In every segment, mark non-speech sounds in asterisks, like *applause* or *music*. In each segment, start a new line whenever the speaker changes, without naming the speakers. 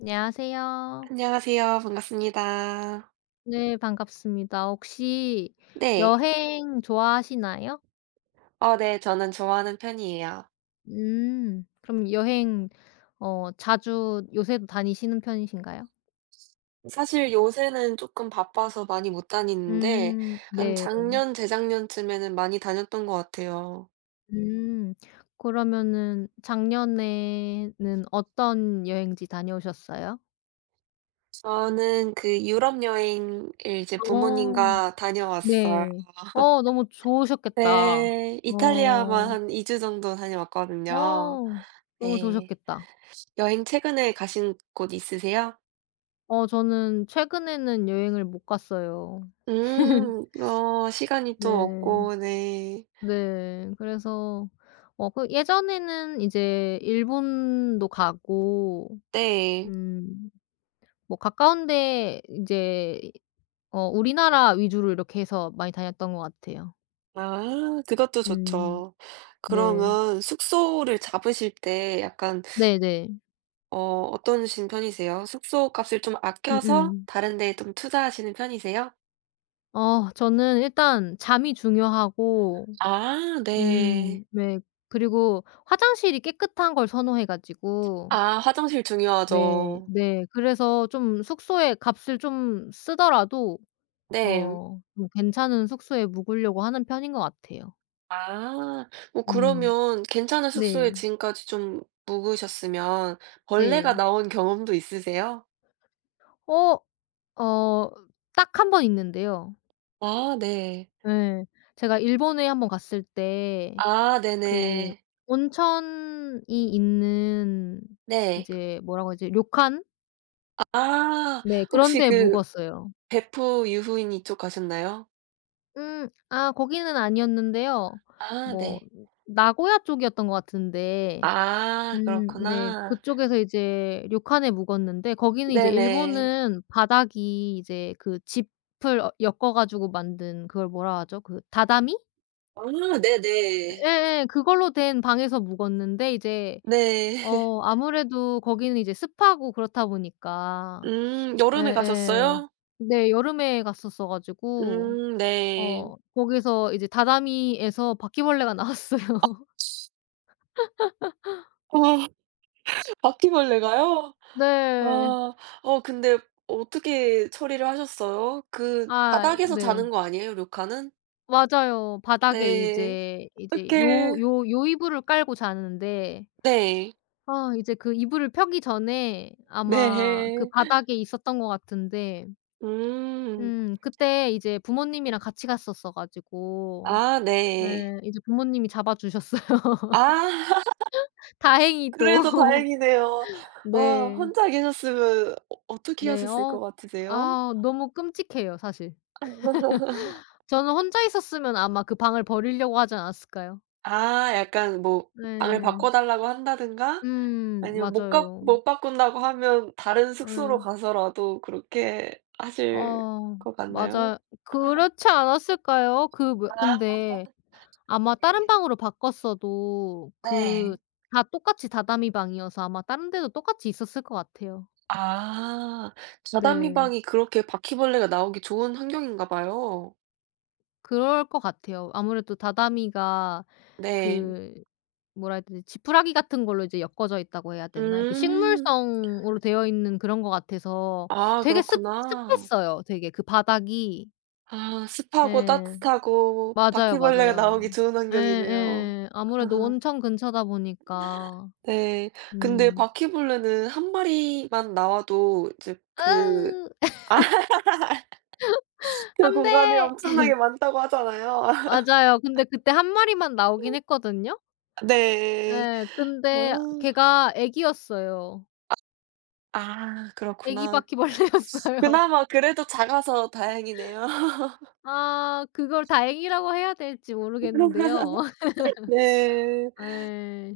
안녕하세요.
안녕하세요. 반갑습니다.
네, 반갑습니다. 혹시
네.
여행 좋아하시나요?
네. 저는 좋아하는 편이에요.
음. 그럼 여행 자주 요새도 다니시는 편이신가요?
사실 요새는 조금 바빠서 많이 못 다니는데
음,
한
네.
작년, 재작년쯤에는 많이 다녔던 것 같아요.
음. 그러면은 작년에는 어떤 여행지 다녀오셨어요?
저는 그 유럽 여행을 이제
어,
부모님과 다녀왔어요.
네. 너무 좋으셨겠다.
네. 이탈리아만
어.
한 2주 주 정도 다녀왔거든요.
어 너무
네.
좋으셨겠다.
여행 최근에 가신 곳 있으세요?
저는 최근에는 여행을 못 갔어요. *laughs*
음. 어 시간이 또
네.
없고 네.
네, 그래서 그 예전에는 이제 일본도 가고
네.
음 뭐 가까운 데 이제 우리나라 위주로 이렇게 해서 많이 다녔던 것 같아요.
아 그것도
음.
좋죠.
네.
그러면 숙소를 잡으실 때 약간
네네.
어 어떠신 편이세요? 숙소 값을 좀 아껴서
음음.
다른 데에 좀 투자하시는 편이세요?
저는 일단 잠이 중요하고
아 네.
음, 네. 그리고 화장실이 깨끗한 걸 선호해 가지고
아 화장실
네,
중요하죠.
네, 그래서 좀 숙소에 값을 좀 쓰더라도
네.
좀 괜찮은 숙소에 묵으려고 하는 편인 것 같아요.
아 뭐
음.
그러면 괜찮은 숙소에
네.
지금까지 좀 묵으셨으면 벌레가
네.
나온 경험도 있으세요?
어 어 딱 한 번 있는데요.
아 네.
예. 제가 일본에 한번 갔을 때
아
그
네네.
온천이 있는
네.
이제 뭐라고 하지? 료칸?
아
네, 그런
혹시
데에
그
묵었어요.
베프 유후인 이쪽 가셨나요?
아, 거기는 아니었는데요.
아
뭐
네.
나고야 쪽이었던 것 같은데
아
음, 네.
그렇구나.
그쪽에서 이제 료칸에 묵었는데 거기는 이제
네네.
일본은 바닥이 이제 그 짚을 엮어 가지고 만든 그걸 뭐라 하죠? 그 다다미?
아 네네.
예예. 그걸로 된 방에서 묵었는데 이제
네. *laughs*
아무래도 거기는 이제 습하고 그렇다 보니까
여름에
예예.
가셨어요?
네, 여름에 갔었어 가지고
네.
거기서 이제 다다미에서 바퀴벌레가 *laughs* 나왔어요.
아 바퀴벌레가요?
네.
와. 어 근데 어떻게 처리를 하셨어요? 그
아,
바닥에서
네.
자는 거 아니에요, 료카는?
맞아요. 바닥에
네.
이제
어떡해.
요 이불을 깔고 자는데
네.
아, 이제 그 이불을 펴기 전에 아마 그
네.
바닥에 있었던 것 같은데
음.
그때 이제 부모님이랑 같이 갔었어 가지고
아 네.
예, 이제 부모님이 잡아 주셨어요.
아. *laughs*
다행히도.
그래도
*laughs*
다행이네요. 와
네.
혼자 계셨으면 어떻게
네.
하셨을 것 같으세요?
아, 너무 끔찍해요, 사실.
*laughs*
저는 혼자 있었으면 아마 그 방을 버리려고 하지 않았을까요?
아 약간 뭐 방을 바꿔
네.
달라고 한다든가
음,
아니면
맞아요.
못 바꾼다고 하면 다른 숙소로
예.
가서라도 그렇게 하실
어
것 같나요?
맞아요. 그렇지 않았을까요? 그 뭐
아.
근데
*laughs*
아마 다른 방으로 바꿨어도 그
네.
다 똑같이 다다미 방이어서 아마 다른 데도 똑같이 있었을 것 같아요.
아. 자다미
네.
방이 그렇게 바퀴벌레가 나오기 좋은 환경인가 봐요.
그럴 것 같아요. 아무래도 다다미가
네.
그 뭐라 해야 되지? 지푸라기 같은 걸로 이제 엮어져 있다고 해야 되나? 이렇게
음.
식물성으로 되어 있는 그런 것 같아서
아
되게 습
그렇구나.
습했어요, 되게 그 바닥이.
아 습하고
예.
따뜻하고
맞아요,
바퀴벌레가 나오기
맞아요.
좋은 환경이네요.
예예.
*laughs*
아무래도
아,
온천 근처다 보니까.
네. 근데
음.
바퀴벌레는 한 마리만 나와도 이제 그
"으으
아. *laughs* 그
안
공간이
돼."
엄청나게 많다고 하잖아요. *laughs*
맞아요. 근데 그때 한 마리만 나오긴 했거든요.
네.
예. 근데
아.
걔가 애기였어요.
아
애기
그렇구나.
바퀴벌레였어요.
그나마 그래도 작아서 다행이네요.
아, 그걸 다행이라고 해야 될지 모르겠는데요.
*laughs*
*laughs*
네.
예,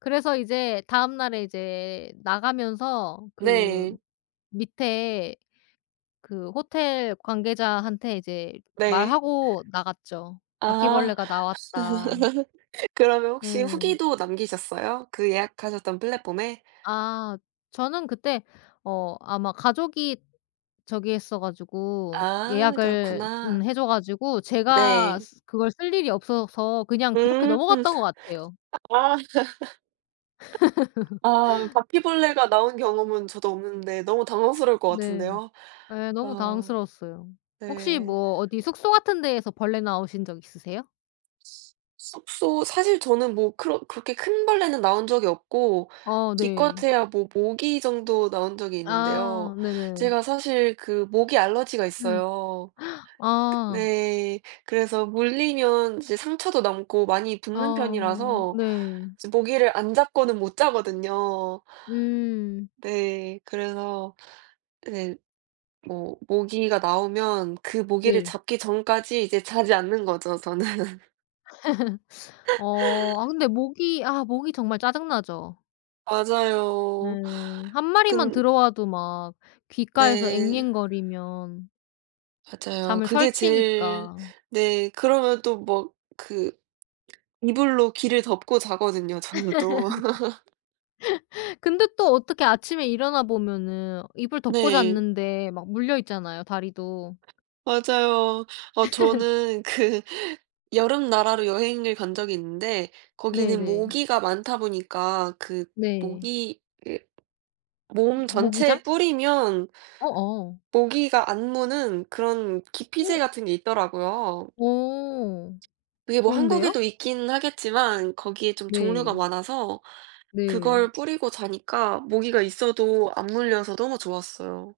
그래서 이제 다음날에 이제 나가면서 그
네.
밑에 그 호텔 관계자한테 이제
네.
말하고 나갔죠.
아
"바퀴벌레가 나왔다."
그러면 혹시
음,
후기도 남기셨어요? 그 예약하셨던 플랫폼에?
아, 저는 그때 아마 가족이 저기 했어 가지고
아
예약을
그렇구나.
해 줘 가지고
네.
제가 쓰 그걸 쓸 일이 없어서 그냥 그렇게
음.
넘어갔던 것 같아요.
아. 아 바퀴벌레가 나온 경험은 저도 없는데 너무 당황스러울 것
네.
같은데요.
예, 너무
아
당황스러웠어요. 혹시
네.
뭐 어디 숙소 같은 데에서 벌레 나오신 적 있으세요?
숙소 사실 저는 뭐그 그렇게 큰 벌레는 나온 적이 없고
어, 네.
기껏해야 뭐 모기 정도 나온 적이 있는데요.
아, 네네.
제가 사실 그 모기 알러지가
음.
있어요.
아.
네. 그래서 물리면 이제 상처도 남고 많이 붓는
아,
편이라서
네.
이제 모기를 안 잡고는 못 자거든요.
음,
네. 그래서 네. 뭐 모기가 나오면 그 모기를
네.
잡기 전까지 이제 자지 않는 거죠 저는. *laughs*
아, 근데 모기 정말 짜증나죠. 네,
맞아요.
한 마리만
근
들어와도 막 귓가에서
네.
앵앵거리면
맞아요.
잠을
그게 제일
설치니까.
네 그러면 또 뭐 그 이불로 귀를 덮고 자거든요 저는 또. *laughs*
근데 또 어떻게 아침에 일어나 보면은 이불 덮고
네.
잤는데 막 물려 있잖아요, 다리도.
맞아요. 어 저는 그 여름 나라로 여행을 간 적이 있는데 거기는
네네.
모기가 많다 보니까 그
네.
모기 그 몸
모기장?
전체에 뿌리면
어어.
모기가 안 무는 그런 기피제
어,
같은 게 있더라고요.
어.
그게 뭐
좋은데요?
한국에도 있긴 하겠지만 거기에 좀 종류가
네.
많아서
네.
그걸 뿌리고 자니까 모기가 있어도 안 물려서 너무 좋았어요.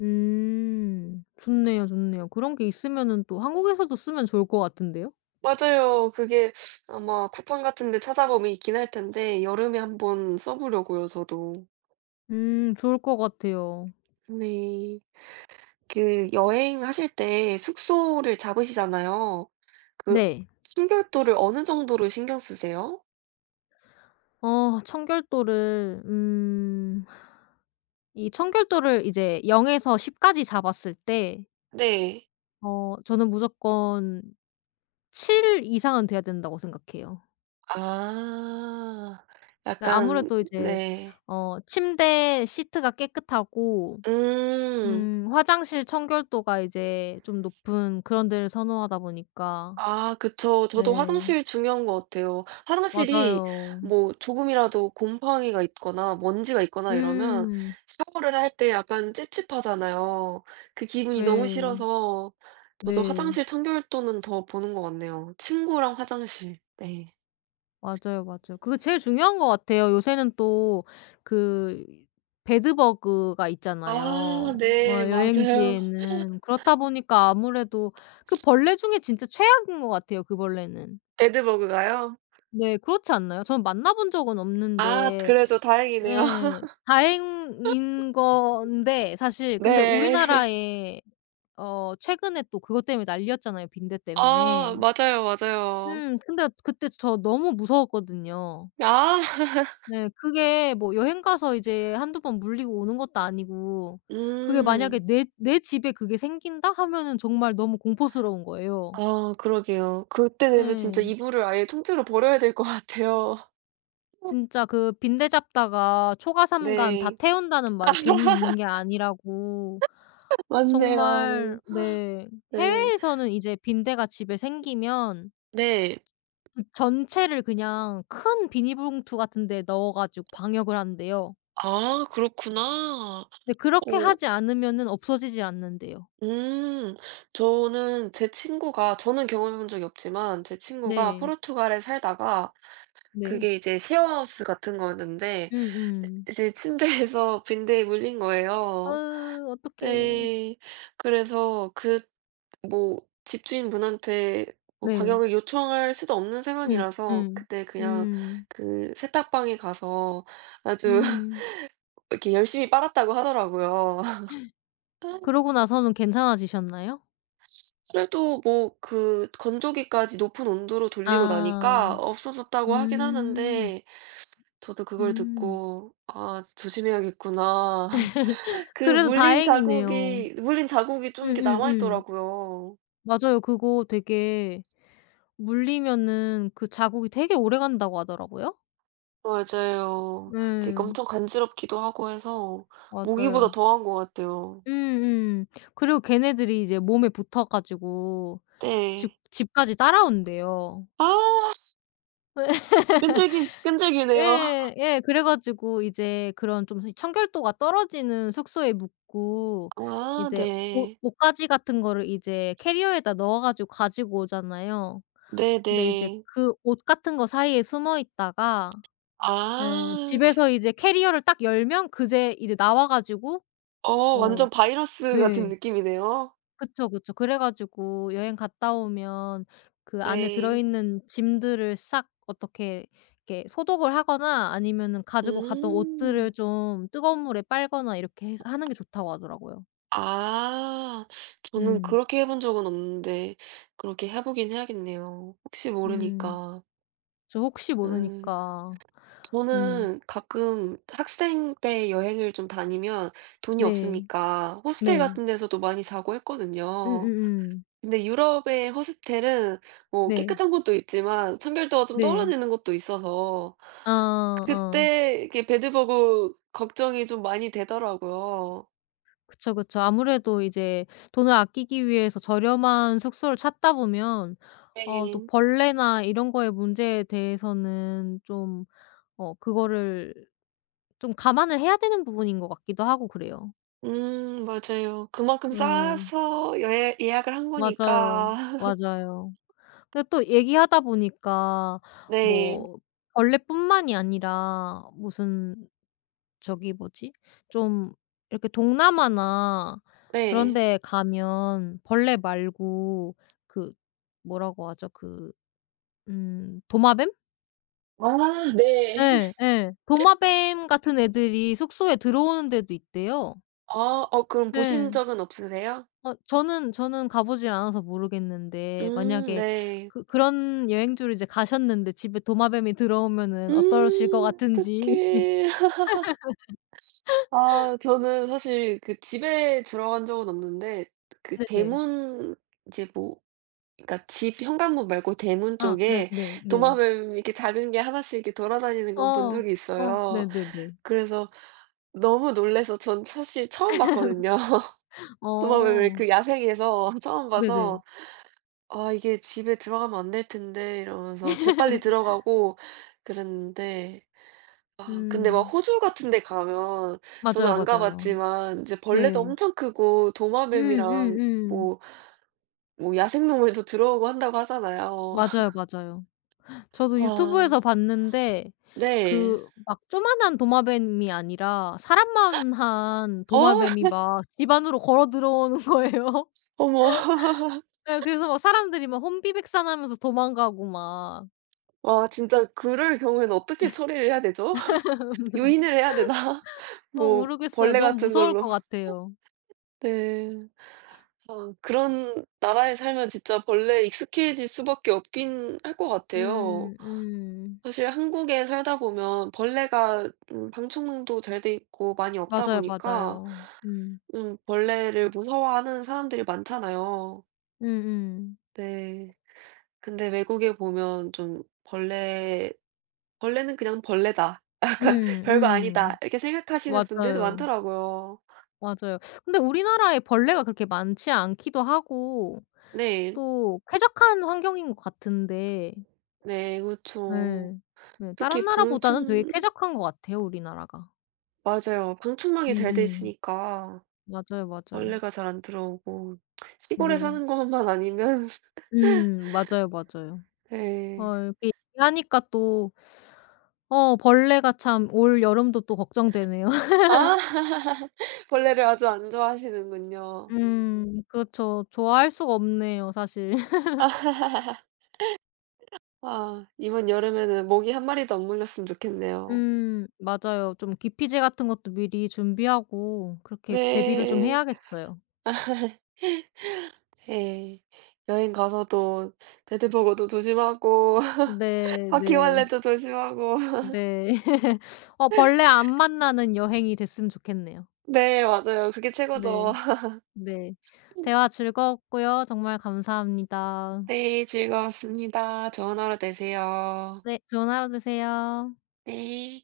음. 좋네요, 좋네요. 그런 게 있으면은 또 한국에서도 쓰면 좋을 것 같은데요?
맞아요. 그게 아마 쿠팡 같은 데 찾아보면 있긴 할 텐데 여름에 한번 써 보려고요, 저도.
음, 좋을 것 같아요.
네. 그 여행하실 때 숙소를 잡으시잖아요. 그
네.
청결도를 어느 정도로 신경 쓰세요?
어 청결도를 이 청결도를 이제 0 에서 10 까지 잡았을 때
네.
저는 무조건 7 이상은 돼야 된다고 생각해요.
아.
근데
약간
아무래도 이제
네.
침대 시트가 깨끗하고
음.
화장실 청결도가 이제 좀 높은 그런 데를 선호하다 보니까
아 그쵸. 저도
네.
화장실 중요한 것 같아요. 화장실이
맞아요.
뭐 조금이라도 곰팡이가 있거나 먼지가 있거나 이러면
음.
샤워를 할 때 약간 찝찝하잖아요. 그 기분이 너무
네.
싫어서 저도
네.
화장실 청결도는 더 보는 것 같네요. 친구랑 화장실. 네.
맞아요, 맞아요. 그게 제일 중요한 것 같아요. 요새는 또 그 배드버그가
아
있잖아요,
네. 맞아요.
여행지에는. 그렇다 보니까 아무래도 그 벌레 중에 진짜 최악인 것 같아요, 그 벌레는.
데드버그가요?
네. 그렇지 않나요? 저는 만나본 적은
아
없는데
그래도 다행이네요.
예. 다행인 건데 사실
*laughs*
근데
네.
우리나라에 최근에 또 그것 때문에 난리였잖아요, 빈대
아
때문에.
맞아요, 맞아요.
근데 그때 저 너무 무서웠거든요.
아. *laughs*
네, 그게 뭐 여행 가서 이제 한두 번 물리고 오는 것도 아니고 그게
음.
만약에 내 집에 그게 생긴다 하면은 정말 너무 공포스러운 거예요.
아 그러게요. 그때 되면 진짜
예,
이불을 아예 통째로 버려야 될 것 같아요.
진짜 그 빈대 잡다가 초가삼간 다
네.
태운다는 말이 괜히 있는
*laughs*
게 아니라고
맞네요.
정말. 네,
네.
해외에서는 이제 빈대가 집에 생기면
네.
그 전체를 그냥 큰 비닐봉투 같은 데 넣어 가지고 방역을 한대요.
아 그렇구나.
네, 그렇게
오
하지 않으면은 없어지지 않는데요.
음. 저는 제 친구가 저는 경험해 본 적이 없지만 제 친구가
네.
포르투갈에 살다가
네.
그게 이제 쉐어하우스 같은 거였는데
음음.
이제 침대에서 빈대에 물린 거예요.
아으 어떡해.
네. 그래서 그 뭐 집주인분한테 뭐
네.
방역을 요청할 수도 없는
예. 예.
상황이라서
음.
그때 그냥 그 세탁방에 가서 아주
음.
*laughs* 이렇게 열심히 빨았다고 하더라고요. *laughs*
그러고 나서는 괜찮아지셨나요?
그래도 뭐 그 건조기까지 높은 온도로 돌리고 나니까
아.
없어졌다고 하긴
음.
하는데 저도 그걸
음.
듣고 '아 조심해야겠구나.' *laughs* 그
그래도 다행이네요.
물린 자국이 좀 이렇게 남아
음음음.
있더라고요.
맞아요. 그거 되게 물리면은 그 자국이 되게 오래간다고 하더라고요.
맞아요. 이게
네.
엄청 간지럽기도 하고 해서 모기보다
맞아요.
더한 것 같아요.
음음. 그리고 걔네들이 이제 몸에 붙어 가지고 집
네.
집까지 따라온대요.
아 끈질긴 끈질기네요.
예. 예, 그래 가지고 이제 그런 좀 청결도가 떨어지는 숙소에 묵고
*laughs* 아
이제 옷
네.
옷가지 같은 거를 이제 캐리어에다 넣어 가지고 가지고 오잖아요. 근데 이제
네네.
그 옷 같은 거 사이에 숨어 있다가 예,
아.
집에서 이제 캐리어를 딱 열면 그제 이제 나와 가지고
어
어,
완전 바이러스 같은
네.
느낌이네요.
그쵸, 그쵸. 그래 가지고 여행 갔다 오면 그 안에
네.
들어있는 짐들을 싹 어떻게 이렇게 소독을 하거나 아니면은 가지고 갔던
음.
옷들을 좀 뜨거운 물에 빨거나 이렇게 해 하는 게 좋다고 하더라고요.
아. 저는
음.
그렇게 해본 적은 없는데 그렇게 해 보긴 해야겠네요. 혹시
음.
모르니까.
저 혹시
음.
모르니까. 음.
저는 가끔 학생 때 여행을 좀 다니면 돈이
네.
없으니까 호스텔
네.
같은 데서도 많이 자고 했거든요.
음음음.
근데 유럽의 호스텔은 뭐
네.
깨끗한 곳도 있지만 청결도가 좀
네.
떨어지는 곳도 있어서
아, 어.
그때 이게 배드버그 걱정이 좀 많이 되더라고요.
그쵸, 그쵸. 아무래도 이제 돈을 아끼기 위해서 저렴한 숙소를 찾다 보면 또
네.
벌레나 이런 거의 문제에 대해서는 좀 그거를 좀 감안을 해야 되는 부분인 것 같기도 하고 그래요.
맞아요. 그만큼
네.
싸서 예, 예약을 한
맞아요.
거니까. *laughs*
맞아요. 근데 또 얘기하다 보니까
네.
뭐 벌레뿐만이 아니라 무슨 저기 뭐지? 좀 이렇게 동남아나 그런
네.
데 가면 벌레 말고 그 뭐라고 하죠? 그 도마뱀?
아 네.
예,
*laughs*
예. 도마뱀 같은 애들이 숙소에 들어오는 데도 있대요.
아, 어, 그럼 보신
네,
적은 없으세요?
저는 가 보질 않아서 모르겠는데 만약에
네.
그런 여행지로 이제 가셨는데 집에 도마뱀이 들어오면은 어떠실 것 같은지.
어떡해. *laughs* 아 저는 사실 그 집에 들어간 적은 없는데 그
네네.
대문 이제 뭐 그러니까 집 현관문 말고 대문
아,
쪽에
네네 네.
도마뱀 이렇게 작은 게 하나씩 이렇게 돌아다니는 건 본
어.
적이
어,
있어요.
네네네.
그래서 너무 놀라서 전 사실 처음 봤거든요. *laughs* 도마뱀을
어.
그 야생에서 *laughs* 처음 봐서
네네.
'아 이게 집에 들어가면 안 될 텐데.' 이러면서 재빨리 들어가고 그랬는데 아 근데 막
음.
호주 같은 데 가면 저는
맞아요,
안 가
맞아요.
봤지만 이제 벌레도
네.
엄청 크고 도마뱀이랑
음음음.
뭐 뭐 야생동물도 들어오고 한다고 하잖아요.
맞아요, 맞아요. 저도
아
유튜브에서 봤는데
네.
그 막 조만한 도마뱀이 아니라 사람만한
어
도마뱀이
*laughs*
막 집 안으로 걸어 들어오는 거예요. *laughs*
어머.
예, 그래서 막 사람들이 막 혼비백산하면서 도망가고 막
와 진짜 그럴 경우에는 어떻게 처리를 해야 되죠? *laughs* 유인을 해야 되나? *laughs* 뭐
모르겠어요.
벌레
너무
같은
무서울
걸로.
것 같아요.
네. 아 그런 나라에 살면 진짜 벌레에 익숙해질 수밖에 없긴 할 것 같아요.
음. 음.
사실 한국에 살다 보면 벌레가 방충망도 잘 돼 있고 많이 없다
맞아요,
보니까
맞아요. 음.
벌레를 무서워하는 사람들이 많잖아요.
음음.
네. 근데 외국에 보면 좀 벌레 '벌레는 그냥 벌레다.
음.
*laughs* 약간 별거
음.
아니다.'
음.
이렇게 생각하시는 분들도
맞아요.
많더라고요.
맞아요. 근데 우리나라에 벌레가 그렇게 많지 않기도 하고
네.
또 쾌적한 환경인 것 같은데
네 그렇죠
예. 네,
특히
다른 나라보다는 되게
방충
쾌적한 것 같아요, 우리나라가.
맞아요. 방충망이 잘 돼
음음.
있으니까
맞아요, 맞아요.
벌레가 잘 안 들어오고 시골에
네.
사는 것만 아니면
음, 맞아요, 맞아요.
*laughs* 네.
이렇게 얘기하니까 또 벌레가 참 올 여름도 또 걱정되네요. *laughs*
아 *laughs* 벌레를 아주 안 좋아하시는군요.
음, 그렇죠. 좋아할 수가 없네요, 사실. *laughs*
아 *laughs* 아, 이번 여름에는 모기 한 마리도 안 물렸으면 좋겠네요.
음, 맞아요. 좀 기피제 같은 것도 미리 준비하고 그렇게 대비를 좀
네.
해야겠어요.
예. 여행 가서도 베드버거도 조심하고 *laughs*
네, 네.
바퀴벌레도 조심하고 *laughs*
네. *laughs* 벌레 안 만나는 여행이 됐으면 좋겠네요.
네 맞아요. 그게 최고죠.
네. 네. 대화
*laughs*
즐거웠고요. 정말 감사합니다.
네 즐거웠습니다. 좋은 하루 되세요.
네. 좋은 하루 되세요.
네.